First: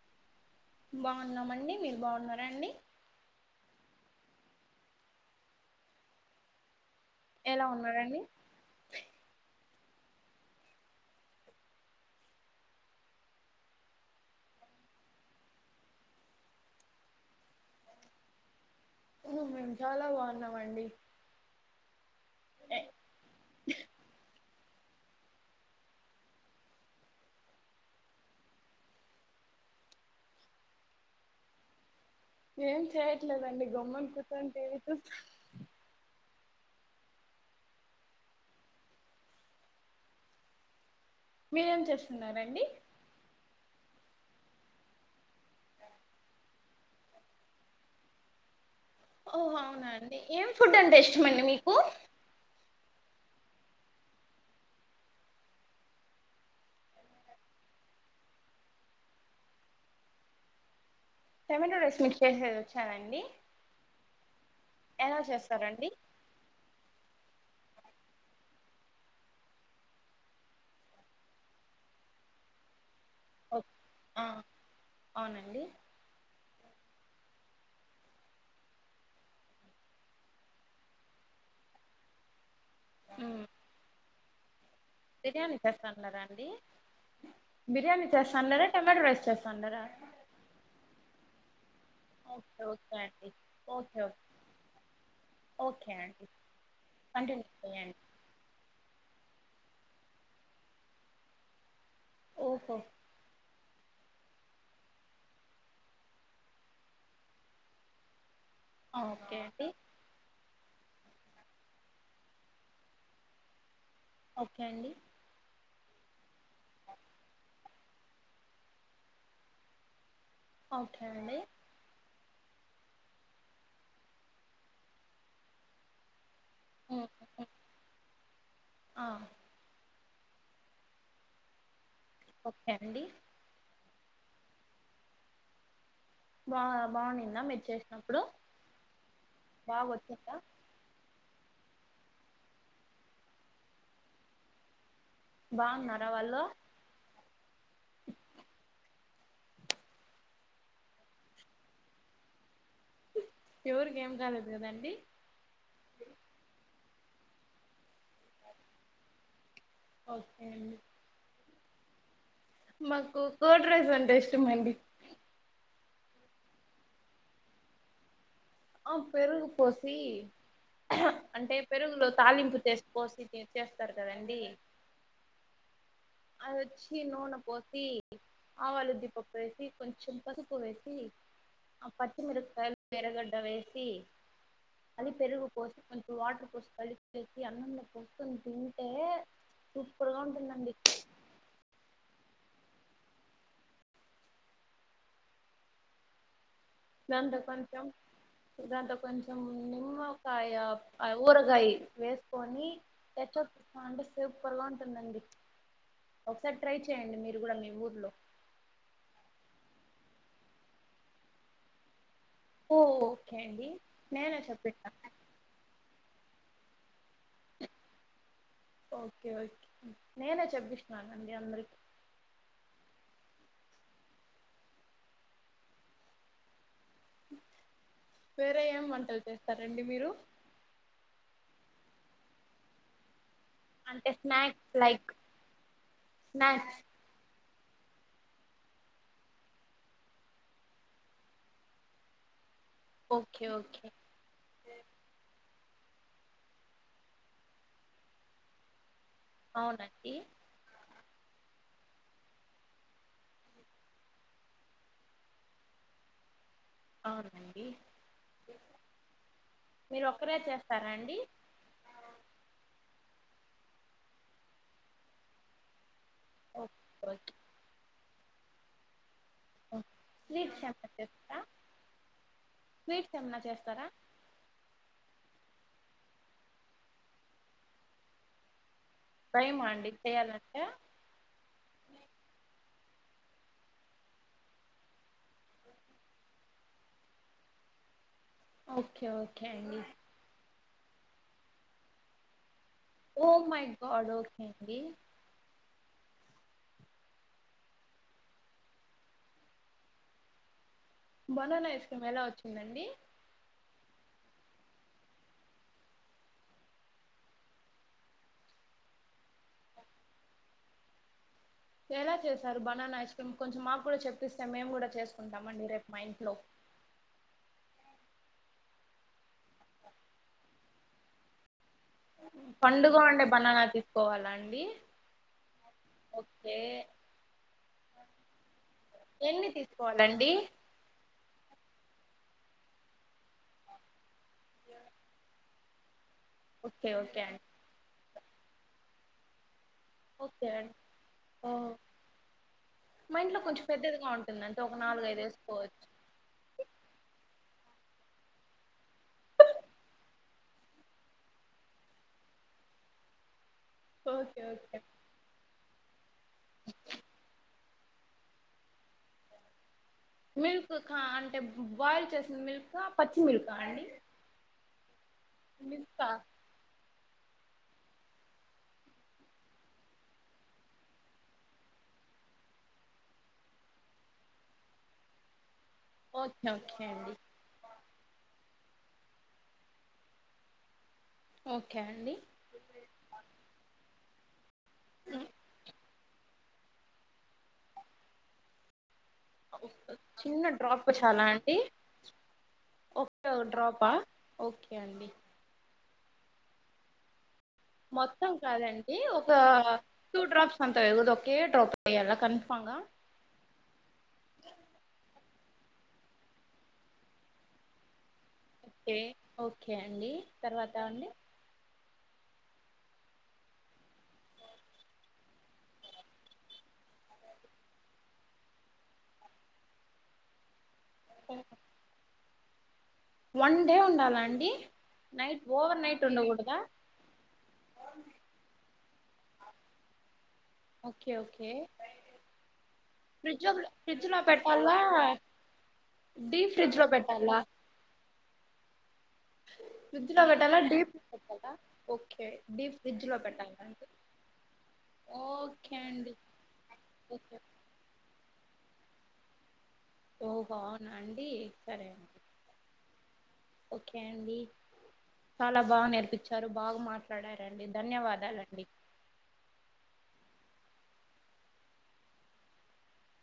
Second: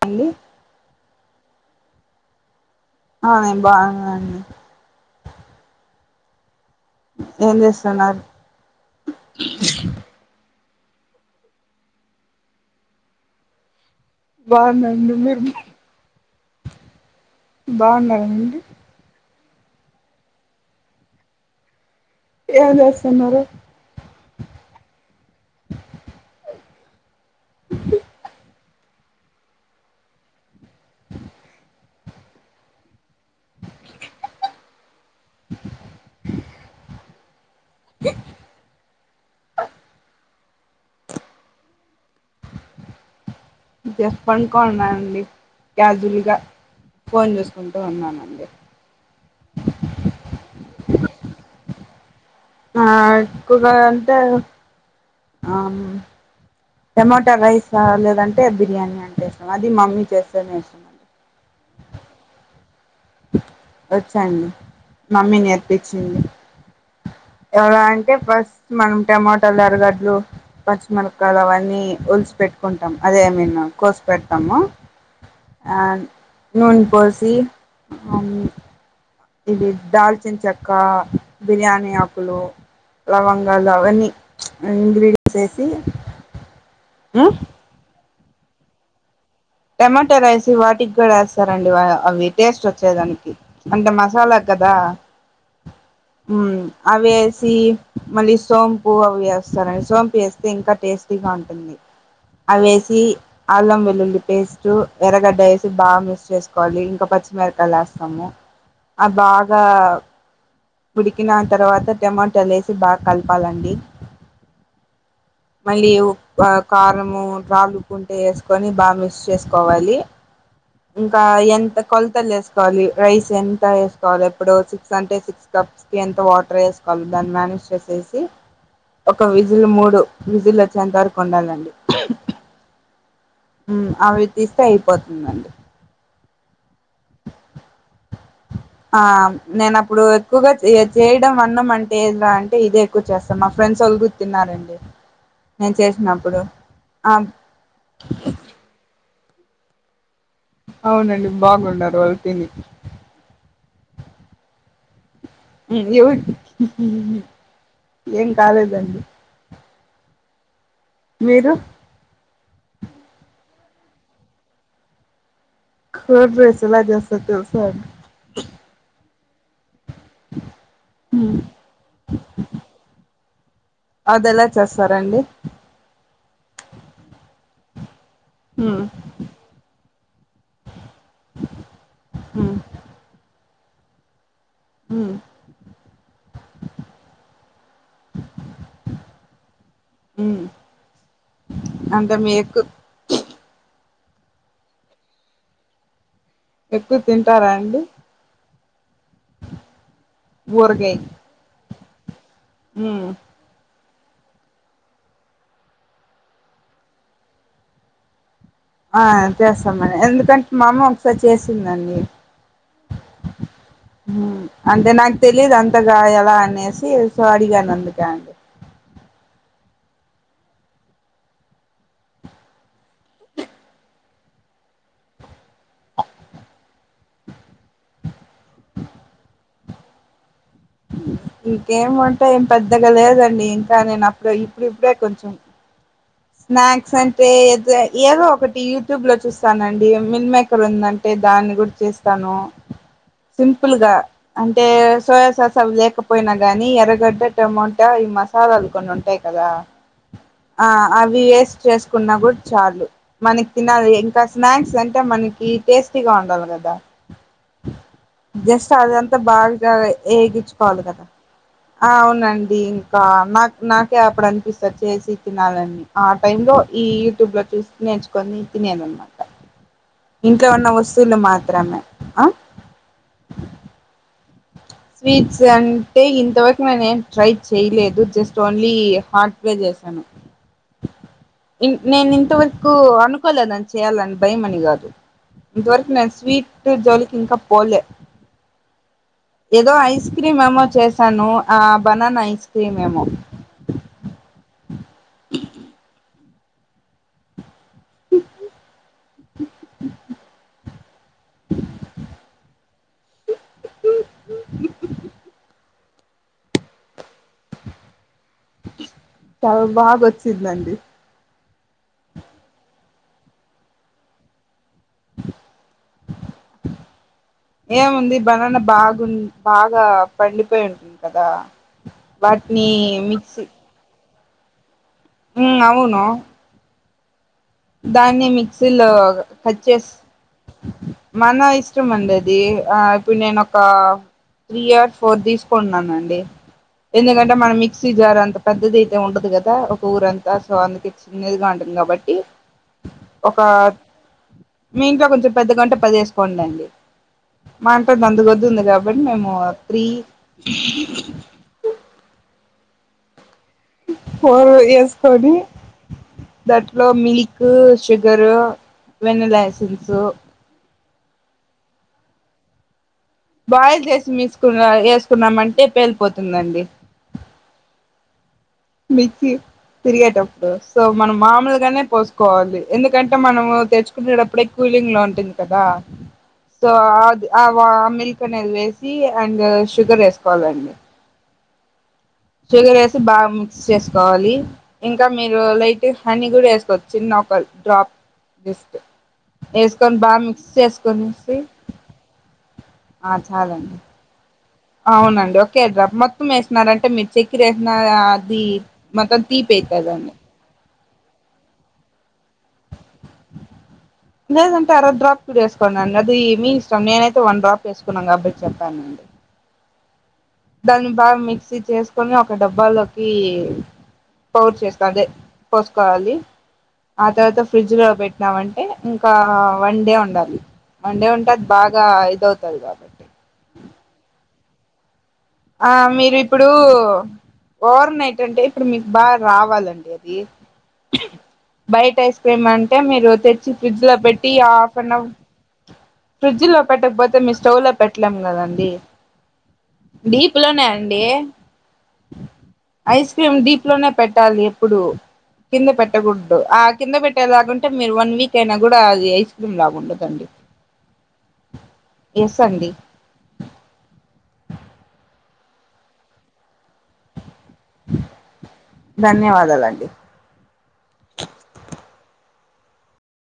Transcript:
పండు బాగున్నామండి మీరు బాగున్నారా అండి అ బాగున్నా అండి ఎలా ఉన్నారండి చేస్తున్నారు బాగుందండి మీరు బాగున్నారండి మీ మేము చాలా బాగున్నావండి ఏం చేస్తున్నారు డి ఏం చేయట్లేదండి గమ్మున కూర్చొని టీవి చూస్త మీరేం చేస్తున్నారండి జస్ట్ పనుకొని ఉన్నా అండి క్యాజువల్ గా ఫోన్ చూసుకుంటూ ఉన్నానండి ఓ అవునా అండి ఏం ఫుడ్ అంటే ఇష్టమండి మీకు నాక్ ఎక్కుగా అంటే ఆ టమోటా రైస్ లేదంటే బిర్యానీ అంటే ఇష్టం అది మమ్మీ చేస్తేనే ఇష్టం అండి టమాట రైస్ మీక్ చేసేది వచ్చానండి వచ్చండి ఎలా మమ్మీ చేస్తారండి నేర్పించింది ఎవలా అంటే ఫస్ట్ మనం టమాోటోలురగడ్లు పచ్చిమిరపకాయలు అవన్నీ ఒలిసిి పెట్టుకుంటా అదే మీన్ ఓకే. కోసు ఆ, పెడతాము అవునండి అండ్ నూన్ పోసి ఇది దాల్చిన్ చెక్క బిర్యానీ ఆకులు మ్మ్. లవంగాలు అవన్ని బిర్యానీ చేస్తాన్నరా అండి బిర్యానీ చేస్తాన్నరా టమాట రైస్ చేస్తన్నరా టమాటో రైస్ వాటికి కూడా వేస్తారండి అవి ఓకే టేస్ట్ ఓకే అండి వచ్చేదానికి అంటే ఓకే ఓకే మసాలా కదా ఓకే అండి అవి కంటిన్యూ ఏసి చేయండి మళ్ళీ అవి సోంపుూ అవసి సోపి వేస్తే ఇంక టేస్టీగ ఉంటుంది ఓహో అవేసి అల్లం వెల్లుల్లి పేస్ట్ ఎర్రగడ్డ వేసి బాగ మిక్స్ చేసుకోవాలి ఇంకా పచ్చిమిరకాయలు వేస్తాము ఆ ఓకే బాగ అండి ఉడికిన తర్వాత టమాటాలు వేసి బాగ కలపాలండి ఓకే అండి మళ్ళీ కారము రాలుుకుంటే వేసుకొని బాగ మిక్స్ చేసుకోవాలి ఓకే ఇంక అండి ఎంత కొల్ త్తలు వేసుకోవాలి రైస్ ఎంత వేసుకోవాలి ఎప్పుడు సిక్స్ అంటే సిక్స్ కప్స్ కి ఎంత వాటర్ టర్ వేసుకోవాలి హ్మ్. దాన్ని హ్మ్. మ్యానేజ్ చేసీసి ఆ ఒక విజిల్ మూడు విజిల్ వచ్చే ఎంత వరకు ఉండాలండి ఓకే అండి అవి తీస్తే అయిపోతుందండి వావ్ ఆ నేను బాగా అప్పుడు వచ్చిందా ఎక్కువగా చే అన్నం అంటే ఎందా అంటే ఇదే ఎక్కువ చేస్తాం మా ఫ్రెండ్స్ వాళ్ళు కూడా తిన్నారండి నేను బాగున్నారా చేసినప్పుడు వాళ్ళు ఆ అవునండి బాగున్నారు వాళ్ళు తిని ఎవురికి ఏమ్ కాలేదు కదండి నీ న్యూడ్ ఏం కాలేదండి ఓకే అండి మీరు? మాకు కోడ్రైస్ అంటే ఇష్టం అండి కోడ్రైస్ ఎలా చేస్తరో చెపుతార ఆ పెరుగు పోసి అంటే పెరుగులో తాలింపు చేసి పోసి తి చేస్తారు అది కదండి ఎలా చేస్తారండి? అది వచ్చి నూనె పోసి ఆవాల ఉద్దిపప్పు వేసి కొంచెం పసుపు పొడి వేసి ఉమ్ పచ్చిమిరపకాయలు ఎరగడ్డ వేసి అలి పెరుగు కోసం కొంచెం వాటర్ కలిపి కలిపేసి అన్నంలోకి వేసుకొని తింటే సూపర్ గా ఉంటుందండి. అంతే మీకు ఎక్కువ తింటారా అండి? దాంట్లో కొంచెం నిమ్మకాయ అయ్ ఊరగాయ వేస్ ఉమ్ అంటే సూపర్గా ఉంటుందండి ఒకసారి ట్రై చేయండి మీరు కూడా మీ ఊర్లో ఆ చేస్తామని ఎందుకంటే మా అమ్మ ఒకసారి చేసిందండి. ఓ ఓకే అండి ఉమ్ నేనే అంతే చెప్పిస్తాను నాకు తెలీదు అంత్ పెత్తగా ఎలా అనేసి సో అడిగానండి క్యా ఓకే ఓకే నేనే చెప్పిస్తున్నానండి అందరికిీ వేరే ఏం వంటలు చేస్తారండి మీరు? ఇంకేం వంటా ఏం పెద్దగా లేదండి ఇంకా నేను అంటే అప్పుడే ఇప్పుడు స్నాక్స్ ఇప్పుడే లైక్ కొంచెం స్నాక్స్ అంటే? ఏదో ఒకటి యూట్యూబ్ లో చూస్తానండి మిల్ మేకర్ ఉందంటే దాన్ని కూడా తీస్తాను ఓకే సింపుల్ ఓకే గా అంటే సోయా సాస్ అవి లేకపోయినా గాని ఎరగడ్డ టమోటా ఈ మసాలాలు కొన్ని ఉంటాయ్ అవునండి. అవి వేస్ చేసుకున్నా కూడా చాలు మనకి తినాలి ఇంకా స్నాక్స్ అంటే మనకి టేస్ట్ టేస్టీగా ఉండాల గదా అవునండి. జస్ట్ అదంతా బాగా అదే మీరు ఒక్కరే వేగచ్చుకోవాలి చేస్తారా కదా అండి ఆ అవునండి ఆ నాక్ నాకే అప్పుడు అనిపిస్తది చేసి తినాలని ఆ టైమ్ లో ఓకే ఈ ఓకే యూట్యూబ్ లో చూస్ నేర్చుకొని తినేది అనమాట ఇంట్లో స్వీట్స్ ఉన్న ఏమన్నా చేస్తారా వస్తువులు మాత్రమే ఆ స్వీట్స్ ఏమన్నా చేస్తారా? స్వీట్స్ అంటే ఇంతవరకు నేను ఏం ట్రై చేయ్లేదు జస్ట్ ఓన్లీ హాట్వే భయమా అండి చేశాను చేయాలంటే ఇన్ నేను ఇంతవర్ నాకు అనుకోలేదని చెయ్యాలని భయమని కాదు ఇంతవరకు నేను స్వీట్ జోలికి ఇంకా పోలే ఓకే ఓకే ఏదో అండి ఐస్ క్రీమ్ ఏమో చేశాను ఆ బనానా ఐస్ క్రీమ్ ఏమో ఓ మై గాడ్ ఓకే అండి బొనాన ఐస్ క్రీం ఎలా వచ్చిందండి చాల్ బాగ వచ్చిందండి ఎలా చేశారు బనానా ఐస్ క్రీమ్ కొంచెం మాకు కూడా చెప్పిస్తే మేము కూడా చేస్ చేసుకుంటామండి రేపు మా ఇంట్లో ఏముంది బనాన బాగుంది బాగా పండిపోయి ఉంటుంది కదా వాటిని మిక్సి కోవాలా అండి మ్మ్ అవును ఓకే దాన్ని మిక్సీలో ఎన్ని కచ్చేస్ తీసుకోవాలండి మన ఇష్టం అండి అది ఆ ఇప్పుడు నేను ఒక త్రీ ఇయా ఫోర్ తిస్ తీసుకుంటున్నానండి ఓకే ఓకే ఎందుకంటే అండి మన మిక్సీ జార్ అంత పెద్దది అయితే ఉండదు కదా కూరంతా ఓకే సో అండి అందుకే ఓ చిన్నదిగా ఉంటుంది కాబట్టి మా ఒక ఇంట్లో కొంచెం పెద్దదిగా ఉంటుందంటే ఒక మీ ఇంట్లో నాలుగైదు కొంచెం పెద్ద గంటే వేసుకోవచ్చు పది వేసుకోండండి మా [unintelligible] కొద్దు ఉంది కాబట్టి మేము ప్రీ ఓకే ఫోన్లు ఓకే చేసుకోని దాంట్లో milk sugar vanilla ice creams milk అంటే బాయిల్ చేసిన మిల్కా బాయిల్ చేసి మిసుకున్న వేసుకున్నామంటే మిల్కా పేలిపోతుందండి మిల్కి తిరిగేటప్పుడు సో మనం మామూలుగానే పోసుకోవాలి ఎందుకంటే మనము తెచ్చుకునేటప్పుడే ఎక్కువ కూలింగ్ లో ఉంటుంది కదా ఓకే సో ఓకే అండి అద్ ఆ వా మీ కొని వెళ్ళేసి అండ్ షుగర్ వేసుకోవాలండి ఓకే అండి షుగర్ వేసి బాగా మిక్స్ చేసుకోవాలి ఇంకా మీరు లైట్ హనీ కూడా వే వేసుకొవచ్చు చిన్న ఒక డ్రాప్ జస్ట్ వేసుకొని బాగా మిక్స్ చిన్న డ్రాప్ చాలా చేసుకొనేసి అండి ఆ ఒకే చాలండి డ్రాపా ఓకే అండి అవునండి ఓకే గమ్మత్ వేసినరంటే [unintelligible] అంటే మీరు చెక్ చెక్కెర వేసినార మొత్తం అది మొత్తం తీపి అయితాది అండి అంతా వేయ్యాకూడదు ఒకే డ్రాప్ అయ్యాల కానీ లేదంటే అర డ్రాప్ వేసుకోండి అది మీ ఇష్టం నేనైతే వన్ డ్రాప్ వేసుకున్నాను కాబట్టి ఓకే చెప్పానండి ఓకే అండి తర్వాత దాన్ని అండి బాగా మిక్సీ చేసు కొన్నిమ ఒక డబ్బాలోకి స్టోర్ చేస్తా అదే పోసుకోవాలి ఆ తర్వాత ఫ్రిడ్జ్ లో పెట్టినామంటే ఇంకా వన్ డే ఉండాలి అన్ని ఉంటాయి బాగా ఇది అవుతాయి కాబట్టి వన్ డే ఉండాలా అండి నైట్ ఆ ఓవర్ నైట్ మీరు ఇప్పుడు ఉండకూడదా ఓవర్ నైట్ అంటే ఇప్పుడు మీకు బాగా రావాలండి అది ఓకే ఓకే బయట ఐస్ క్రీమ్ అంటే మీరు తెచ్చి ఫ్రిడ్జ్ లో పెట్టి హాఫ్ అన్ ఫ్రిడ్జ్ లో పెట్టకపోతే మీ స్టవ్ లో పెట్టలేం కాదండి ఫ్రిడ్జ్ లో పెట్టాలా డీప్ ఫ్రీడ్జ్ లో పెట్టాలా ఓకే డీప్ ఫ్రిడ్జ్ ఐస్ లో క్రీమ్ పెట్టాలా డీప్ అండి లోనే పెట్టాలి ఎప్పుడు కింద ఓకే అండి పెట్టకూడదు ఆ కింద ఓకే పెట్టేలాగ ఉంటే మీరు వన్ వీక్ అయినా కూడా అది ఐస్ క్రీమ్ రాదు ఓ హవునా అండి సరే అండి ఎస్ అండి ఓకే అండి చాలా బాగా నేర్పించారు బాగా మాట్లాడారు ధన్యవాదాలండి